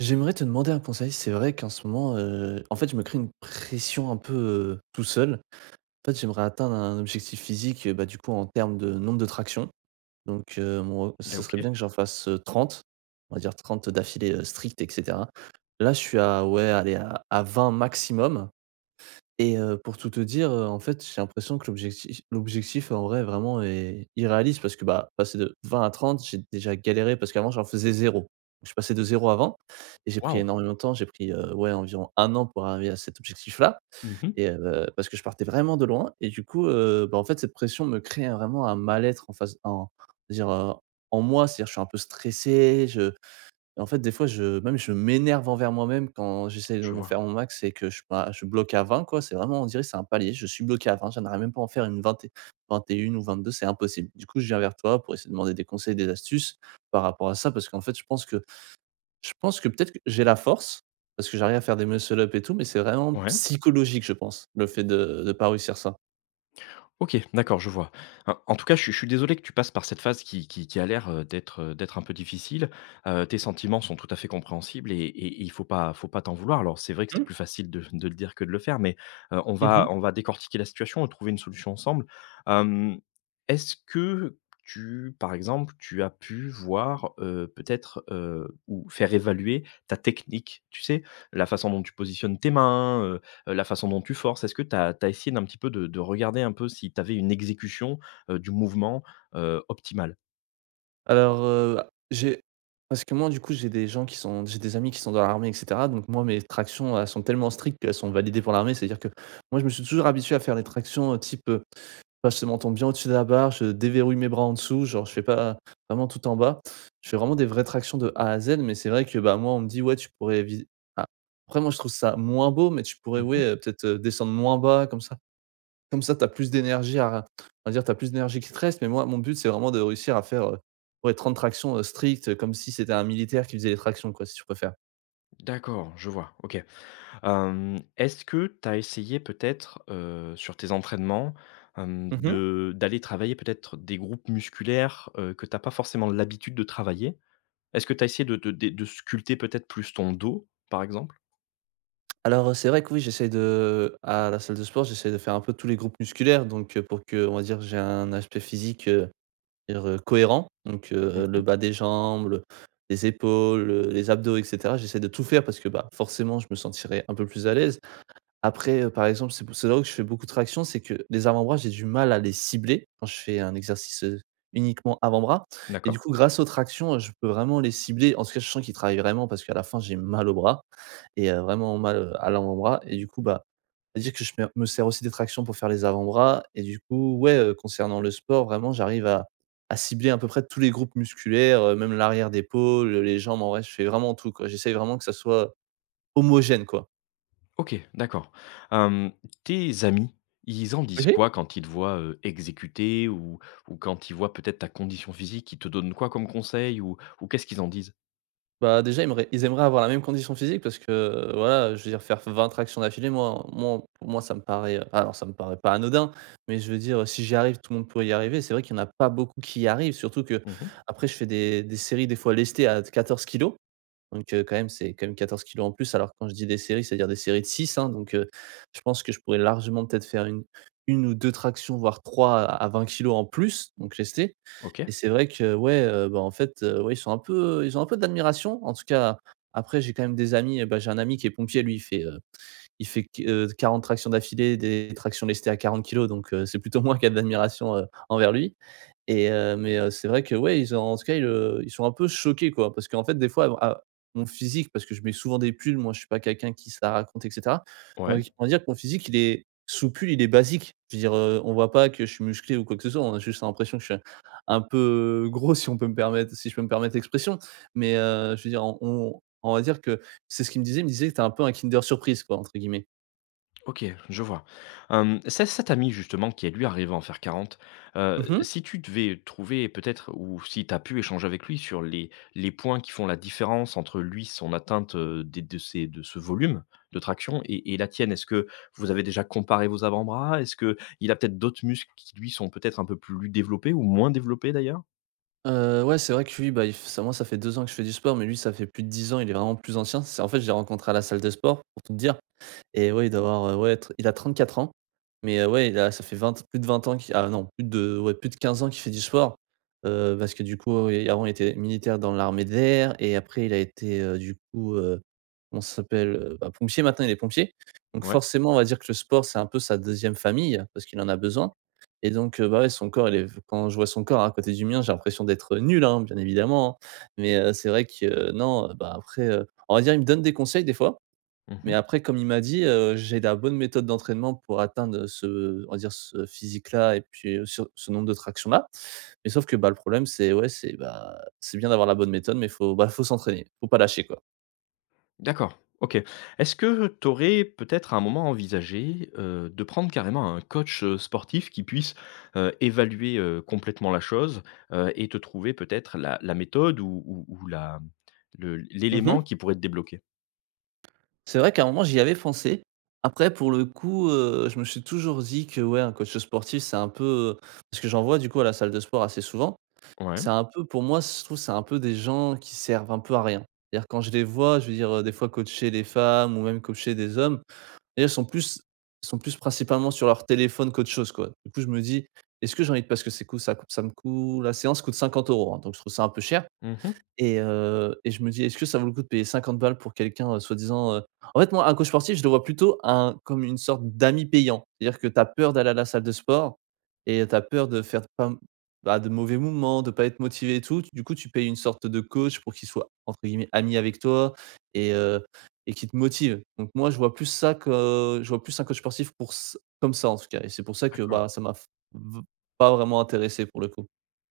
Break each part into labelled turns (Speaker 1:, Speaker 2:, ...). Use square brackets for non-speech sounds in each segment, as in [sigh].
Speaker 1: J'aimerais te demander un conseil. C'est vrai qu'en ce moment, en fait, je me crée une pression un peu, tout seul. En fait, j'aimerais atteindre un objectif physique, bah, du coup, en termes de nombre de tractions. Donc, mon
Speaker 2: Et
Speaker 1: ce
Speaker 2: OK.
Speaker 1: serait bien que j'en fasse, 30, on va dire 30 d'affilée, strictes et cetera. Là, je suis à ouais, allez, à 20 maximum. Et pour tout te dire, en fait, j'ai l'impression que l'objectif en vrai vraiment est irréaliste parce que, bah, passer de 20 à 30, j'ai déjà galéré parce qu'avant j'en faisais zéro. Je passais de zéro à 20 et j'ai pris
Speaker 2: Waouh!
Speaker 1: énormément de temps. J'ai pris, ouais, environ un an pour arriver à cet objectif-là
Speaker 2: Mmh.
Speaker 1: et parce que je partais vraiment de loin et du coup, bah, en fait, cette pression me crée un vraiment un mal-être en face en dire, en moi. C'est-à-dire je suis un peu stressé, et en fait, des fois, je même je m'énerve envers moi-même quand j'essaie de
Speaker 2: Je
Speaker 1: m'en
Speaker 2: vois.
Speaker 1: faire mon max et que je bah, je bloque à 20 quoi, c'est vraiment on dirait que c'est un palier, je suis bloqué à 20, j'arrive même pas à en faire une vingt vingt et une ou 22. C'est impossible. Du coup, je viens vers toi pour essayer de demander des conseils, des astuces par rapport à ça parce qu'en fait, je pense que peut-être que j'ai la force parce que j'arrive à faire des muscle up et tout, mais c'est vraiment
Speaker 2: Ouais.
Speaker 1: psychologique, je pense, le fait de pas réussir ça.
Speaker 2: OK, d'accord, je vois. En tout cas, je suis désolé que tu passes par cette phase qui a l'air d'être un peu difficile. Tes sentiments sont tout à fait compréhensibles et il faut pas t'en vouloir. Alors, c'est vrai que c'est
Speaker 1: Mmh.
Speaker 2: plus facile de le dire que de le faire, mais, on va
Speaker 1: Mmh.
Speaker 2: décortiquer la situation et trouver une solution ensemble. Hem, est-ce que tu, par exemple, tu as pu voir, peut-être, ou faire évaluer ta technique? Tu sais, la façon dont tu positionnes tes mains, la façon dont tu forces? Est-ce que tu as essayé d'un petit peu de regarder un peu si tu avais une exécution, du mouvement, optimale?
Speaker 1: Alors, j'ai parce que moi, du coup, j'ai des amis qui sont dans l'armée et cetera, donc moi, mes tractions, elles sont tellement strictes qu'elles sont validées pour l'armée. C'est-à-dire que moi, je me suis toujours habitué à faire les tractions, type, bah, je m'entends bien au-dessus de la barre, je déverrouille mes bras en dessous, genre, je fais pas vraiment tout en bas. Je fais vraiment des vraies tractions de A à Z, mais c'est vrai que, bah, moi, on me dit: «Ouais, tu pourrais vis». Ah, après moi, je trouve ça moins beau, mais tu pourrais,
Speaker 2: Mmh.
Speaker 1: ouais, peut-être, descendre moins bas comme ça, tu as plus d'énergie à on va dire, tu as plus d'énergie qui te reste, mais moi, mon but, c'est vraiment de réussir à faire, ouais, 30 tractions, strictes, comme si c'était un militaire qui faisait les tractions, quoi, si tu préfères.
Speaker 2: D'accord, je vois, OK. Est-ce que tu as essayé peut-être, sur tes entraînements,
Speaker 1: Mmh.
Speaker 2: de d'aller travailler peut-être des groupes musculaires, que tu n'as pas forcément l'habitude de travailler? Est-ce que tu as essayé de sculpter peut-être plus ton dos, par exemple?
Speaker 1: Alors, c'est vrai que oui, j'essaie de à la salle de sport, j'essaie de faire un peu tous les groupes musculaires, donc pour que, on va dire, j'ai un aspect physique, cohérent, donc le
Speaker 2: Mmh.
Speaker 1: bas des jambes, le les épaules, les abdos et cetera. J'essaie de tout faire parce que, bah, forcément, je me sentirais un peu plus à l'aise. Après, par exemple, c'est là où je fais beaucoup de traction, c'est que les avant-bras, j'ai du mal à les cibler quand je fais un exercice, uniquement avant-bras et du
Speaker 2: D'accord.
Speaker 1: coup, grâce aux tractions, je peux vraiment les cibler. En tout cas, je sens qu'ils travaillent vraiment parce qu'à la fin, j'ai mal au bras et vraiment mal, à l'avant-bras et du coup, bah, c'est-à-dire que je me sers aussi des tractions pour faire les avant-bras et du coup, ouais, concernant le sport, vraiment, j'arrive à cibler à peu près tous les groupes musculaires, même l'arrière d'épaule, les jambes. En vrai, je fais vraiment tout, quoi. J'essaye vraiment que ça soit homogène, quoi.
Speaker 2: OK, d'accord. Hem, tes amis, ils en disent
Speaker 1: OK.
Speaker 2: quoi quand ils te voient, exécuter ou quand ils voient peut-être ta condition physique? Ils te donnent quoi comme conseil ou qu'est-ce qu'ils en disent?
Speaker 1: Bah, déjà, ils aimeraient avoir la même condition physique parce que, voilà, je veux dire faire 20 tractions d'affilée, moi, pour moi, ça me paraît, alors ça me paraît pas anodin, mais je veux dire, si j'y arrive, tout le monde pourrait y arriver. C'est vrai qu'il y en a pas beaucoup qui y arrivent, surtout que
Speaker 2: Mmh.
Speaker 1: après je fais des séries, des fois lestées à 14 kilos, donc quand même, c'est quand même 14 kilos en plus. Alors quand je dis des séries, c'est-à-dire des séries de six, hein, donc je pense que je pourrais largement peut-être faire une ou 2 tractions, voire 3 à 20 kg en plus, donc lestées.
Speaker 2: OK.
Speaker 1: Et c'est vrai que, ouais, bah, en fait, ouais, ils ont un peu d'admiration. En tout cas, après j'ai quand même des amis, bah, j'ai un ami qui est pompier, lui, il fait q 40 tractions d'affilée, des tractions lestées à 40 kilos, donc c'est plutôt [laughs] moi qui a de l'admiration, envers lui. Et mais c'est vrai que ouais, ils ont en tout cas, ils sont un peu choqués, quoi, parce qu'en fait des fois à mon physique, parce que je mets souvent des pulls, moi je suis pas quelqu'un qui se la raconte et cetera.
Speaker 2: Ouais.
Speaker 1: On va dire que mon physique, il est sous pull, il est basique. Je veux dire, on voit pas que je suis musclé ou quoi que ce soit, on a juste l'impression que je suis un peu gros, si on peut me permettre si je peux me permettre l'expression, mais je veux dire, on va dire que c'est ce qu'il me disait, que t'es un peu un Kinder surprise, quoi», entre guillemets.
Speaker 2: OK, je vois. Hem, ce cet ami justement qui est lui arrivé à en faire 40,
Speaker 1: Mmh mh.
Speaker 2: si tu devais trouver peut-être ou si tu as pu échanger avec lui sur les points qui font la différence entre lui, son atteinte, des de ces de ce volume de traction et la tienne. Est-ce que vous avez déjà comparé vos avant-bras? Est-ce que il a peut-être d'autres muscles qui lui sont peut-être un peu plus développés ou moins développés d'ailleurs?
Speaker 1: Ouais, c'est vrai que lui, bah, il f ça moi, ça fait 2 ans que je fais du sport, mais lui ça fait plus de 10 ans, il est vraiment plus ancien. C'est En fait, je l'ai rencontré à la salle de sport pour tout te dire. Et ouais, il doit avoir, ouais, être il a 34 ans, mais ouais, il a ça fait 20 plus de 20 ans qui ah non, plus de ouais, plus de 15 ans qu'il fait du sport, parce que du coup, et avant, il était militaire dans l'armée de l'air et après il a été, du coup, comment s'appelle? Bah, pompier maintenant, il est pompier. Donc
Speaker 2: Ouais.
Speaker 1: forcément, on va dire que le sport, c'est un peu sa deuxième famille parce qu'il en a besoin et donc bah, ouais, son corps, il est quand je vois son corps à côté du mien, j'ai l'impression d'être nul, hein, bien évidemment, hein, mais c'est vrai que non, bah, après, on va dire, il me donne des conseils des fois, mais
Speaker 2: Mmh.
Speaker 1: après, comme il m'a dit, «J'ai la bonne méthode d'entraînement pour atteindre ce on va dire ce physique-là et puis, ce nombre de tractions-là». Mais sauf que, bah, le problème, c'est ouais, c'est bien d'avoir la bonne méthode, mais faut s'entraîner, faut pas lâcher, quoi.
Speaker 2: D'accord, OK. Est-ce que tu aurais peut-être à un moment envisagé, de prendre carrément un coach, sportif qui puisse, évaluer, complètement la chose, et te trouver peut-être la méthode ou la le l'élément
Speaker 1: Mmh.
Speaker 2: qui pourrait te débloquer?
Speaker 1: C'est vrai qu'à un moment, j'y avais pensé. Après, pour le coup, je me suis toujours dit que, ouais, un coach sportif, c'est un peu, parce que j'en vois du coup à la salle de sport assez souvent,
Speaker 2: Ouais.
Speaker 1: c'est un peu, pour moi, je trouve, c'est un peu des gens qui servent un peu à rien. C'est-à-dire quand je les vois, je veux dire, des fois coacher les femmes ou même coacher des hommes. D'ailleurs, ils sont plus principalement sur leur téléphone qu'autre chose, quoi. Du coup, je me dis: «Est-ce que j'ai envie de», parce que c'est coût ça coûte ça me coûte la séance coûte 50 euros, hein, donc je trouve ça un peu cher.
Speaker 2: Mmh.
Speaker 1: Et je me dis: «Est-ce que ça vaut le coup de payer 50 balles pour quelqu'un, soi-disant,» En fait, moi, un coach sportif, je le vois plutôt un comme une sorte d'ami payant. C'est-à-dire que tu as peur d'aller à la salle de sport et tu as peur de faire pas bah, de mauvais mouvements, de pas être motivé et tout. Du coup, tu payes une sorte de coach pour qu'il soit, entre guillemets, «ami» avec toi et et qui te motive. Donc moi, je vois plus ça, que je vois plus un coach sportif pour ç comme ça, en tout cas, et c'est pour ça que,
Speaker 2: D'accord.
Speaker 1: bah, ça m'a f v pas vraiment intéressé pour le coup.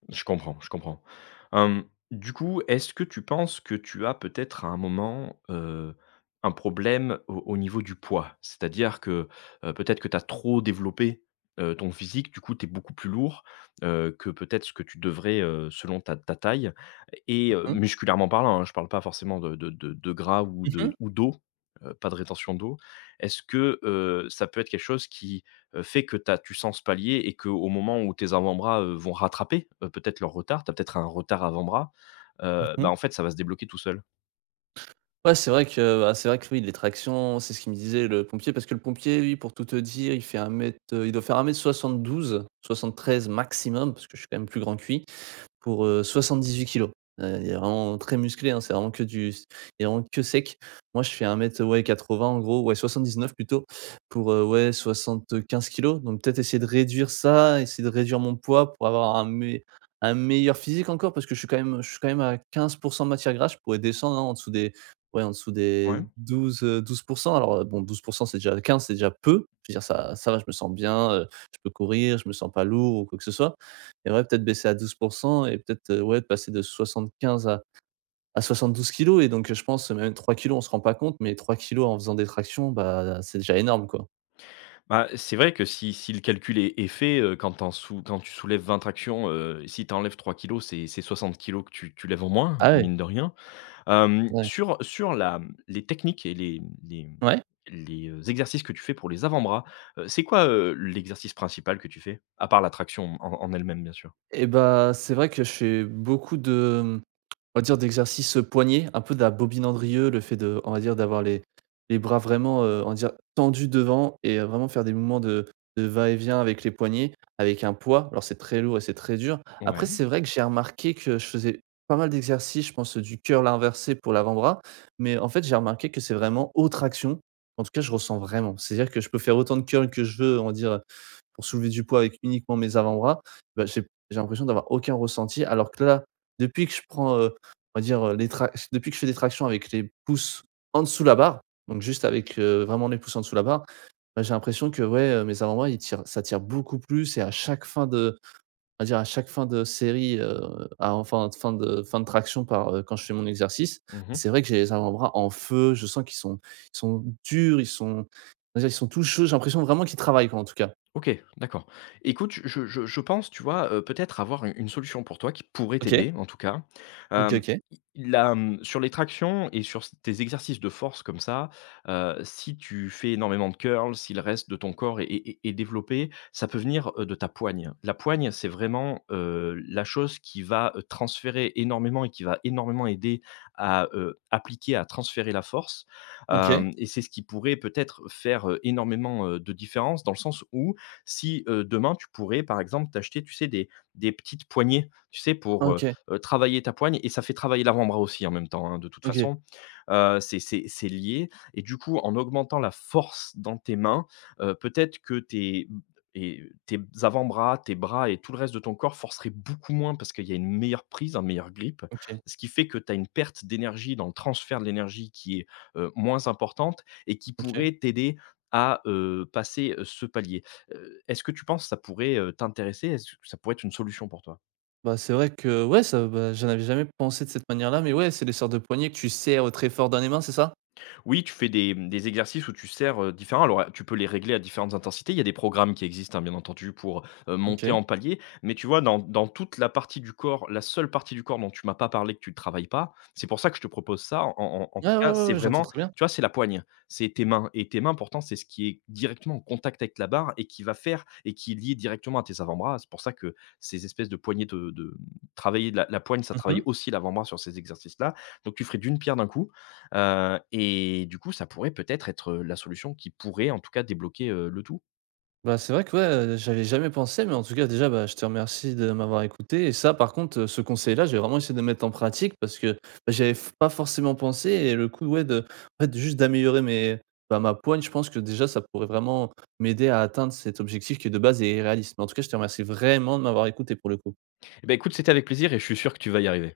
Speaker 2: Je comprends, je comprends. Hem, du coup, est-ce que tu penses que tu as peut-être à un moment, un problème au niveau du poids? C'est-à-dire que, peut-être que tu as trop développé, ton physique, du coup, tu es beaucoup plus lourd, que peut-être ce que tu devrais, selon ta taille et
Speaker 1: Mmh mh.
Speaker 2: musculairement parlant, hein, je ne parle pas forcément de gras ou de
Speaker 1: Mmh
Speaker 2: ou d'eau, pas de rétention d'eau. Est-ce que, ça peut être quelque chose qui fait que tu sens ce palier et qu'au moment où tes avant-bras, vont rattraper, peut-être leur retard, tu as peut-être un retard avant-bras, bah,
Speaker 1: Mmh
Speaker 2: en fait, ça va se débloquer tout seul.
Speaker 1: Ouais, c'est vrai que c'est vrai que oui, les tractions, c'est ce qu'il me disait le pompier, parce que le pompier, lui, pour tout te dire, il fait un mètre, il doit faire 1 m 72, 73 maximum, parce que je suis quand même plus grand que lui pour, 78 kilos. Il est vraiment très musclé, hein, c'est vraiment que du il est vraiment que sec. Moi, je fais un mètre ouais 80 en gros, ouais 79 plutôt pour, ouais 75 kilos. Donc peut-être essayer de réduire ça, essayer de réduire mon poids pour avoir un meilleur physique encore parce que je suis quand même à 15 de matière grasse. Je pourrais descendre, hein, en dessous des ouais en dessous des
Speaker 2: Ouais.
Speaker 1: 12, Alors, bon 12, c'est déjà 15, c'est déjà peu. Je veux dire, ça va, je me sens bien, je peux courir, je me sens pas lourd ou quoi que ce soit et ouais, peut-être baisser à 12% et peut-être, ouais, passer de 75 à 72 kilos. Et donc, je pense même 3 kilos on se rend pas compte, mais 3 kilos en faisant des tractions, bah, c'est déjà énorme, quoi.
Speaker 2: Bah, c'est vrai que si le calcul est fait, quand tu soulèves 20 tractions, si tu enlèves 3 kilogrammes, c'est 60 kilos que tu lèves en moins,
Speaker 1: Ah ouais,
Speaker 2: mine de rien. Hem,
Speaker 1: ouais,
Speaker 2: sur sur la les techniques et les les
Speaker 1: ouais.
Speaker 2: exercices que tu fais pour les avant-bras, c'est quoi, l'exercice principal que tu fais? À part la traction en elle-même, bien sûr.
Speaker 1: Et bah, c'est vrai que je fais beaucoup de, on va dire, d'exercices, un peu de la Bobine Andrieux, le fait de, on va dire, d'avoir les bras vraiment, on va dire tendus devant et vraiment faire des mouvements de va-et-vient avec les poignets, avec un poids. Alors c'est très lourd et c'est très dur. Après
Speaker 2: Ouais.
Speaker 1: c'est vrai que j'ai remarqué que je faisais pas mal d'exercices, je pense, du curl inversé pour l'avant-bras, mais en fait j'ai remarqué que c'est vraiment aux tractions, en tout cas je ressens vraiment. C'est-à-dire que je peux faire autant de curl que je veux, on va dire, pour soulever du poids avec uniquement mes avant-bras, bah, j'ai l'impression d'avoir aucun ressenti. Alors que là, depuis que je prends, on va dire, les trac depuis que je fais des tractions avec les pouces en dessous de la barre, donc juste avec, vraiment les pouces en dessous de la barre, bah, j'ai l'impression que ouais, mes avant-bras, ils tirent ça tire beaucoup plus. Et à chaque fin de on va dire à chaque fin de série, à enfin fin de traction par, quand je fais mon exercice,
Speaker 2: Mmh.
Speaker 1: c'est vrai que j'ai les avant-bras en feu, je sens qu'ils sont ils sont durs, ils sont, on va dire, ils sont tout chauds, j'ai l'impression vraiment qu'ils travaillent quoi, en tout cas.
Speaker 2: OK, d'accord. Écoute, je pense, tu vois, peut-être avoir u une solution pour toi qui pourrait
Speaker 1: OK.
Speaker 2: t'aider, en tout cas.
Speaker 1: OK,
Speaker 2: Hem,
Speaker 1: OK.
Speaker 2: sur les tractions et sur s tes exercices de force comme ça, si tu fais énormément de curls, si le reste de ton corps est développé, ça peut venir, de ta poigne. La poigne, c'est vraiment, la chose qui va, transférer énormément et qui va énormément aider à, appliquer, à transférer la force.
Speaker 1: OK.
Speaker 2: Hem et c'est ce qui pourrait peut-être faire, énormément, de différence dans le sens où si demain tu pourrais, par exemple, t'acheter, tu sais, des petites poignées, tu sais, pour
Speaker 1: OK.
Speaker 2: travailler ta poigne et ça fait travailler l'avant-bras aussi en même temps, hein, de toute
Speaker 1: OK.
Speaker 2: façon. C'est lié. Et du coup, en augmentant la force dans tes mains, peut-être que et tes avant-bras, tes bras et tout le reste de ton corps forcerait beaucoup moins parce qu'il y a une meilleure prise, un meilleur grip,
Speaker 1: OK.
Speaker 2: ce qui fait que tu as une perte d'énergie dans le transfert de l'énergie qui est moins importante et qui
Speaker 1: OK.
Speaker 2: pourrait t'aider à passer ce palier. Est-ce que tu penses que ça pourrait, t'intéresser? Est-ce que ça pourrait être une solution pour toi?
Speaker 1: Bah, c'est vrai que, ouais, j'en avais jamais pensé de cette manière-là, mais ouais, c'est les sortes de poignées que tu serres très fort dans les mains, c'est ça?
Speaker 2: Oui, tu fais des exercices où tu sers, différents alors, tu peux les régler à différentes intensités. Il y a des programmes qui existent, hein, bien entendu pour, monter
Speaker 1: OK.
Speaker 2: en palier. Mais tu vois, dans toute la partie du corps, la seule partie du corps dont tu m'as pas parlé, que tu ne travailles pas, c'est pour ça que je te propose ça. En
Speaker 1: Ouais,
Speaker 2: tout
Speaker 1: ouais,
Speaker 2: cas,
Speaker 1: ouais,
Speaker 2: c'est
Speaker 1: ouais, j'entends
Speaker 2: vraiment,
Speaker 1: très bien.
Speaker 2: tu vois, c'est la poigne, c'est tes mains et tes mains pourtant, c'est ce qui est directement en contact avec la barre et qui va faire et qui est lié directement à tes avant-bras. C'est pour ça que ces espèces de poignées de travailler la poigne, ça
Speaker 1: Mmh mh.
Speaker 2: travaille aussi l'avant-bras sur ces exercices-là. Donc tu ferais d'une pierre d'un coup. Et du coup, ça pourrait peut-être être, la solution qui pourrait en tout cas débloquer, le tout.
Speaker 1: Bah, c'est vrai que, ouais, j'avais jamais pensé, mais en tout cas, déjà, bah, je te remercie de m'avoir écouté. Et ça, par contre, ce conseil-là, j'ai vraiment essayé de le mettre en pratique parce que, bah, j'y f pas forcément pensé. Et le coup, ouais, de, en fait, juste d'améliorer mes bah, ma poigne, je pense que déjà, ça pourrait vraiment m'aider à atteindre cet objectif qui, de base, est réaliste. Mais en tout cas, je te remercie vraiment de m'avoir écouté pour le coup.
Speaker 2: Et bah, écoute, c'était avec plaisir et je suis sûr que tu vas y arriver.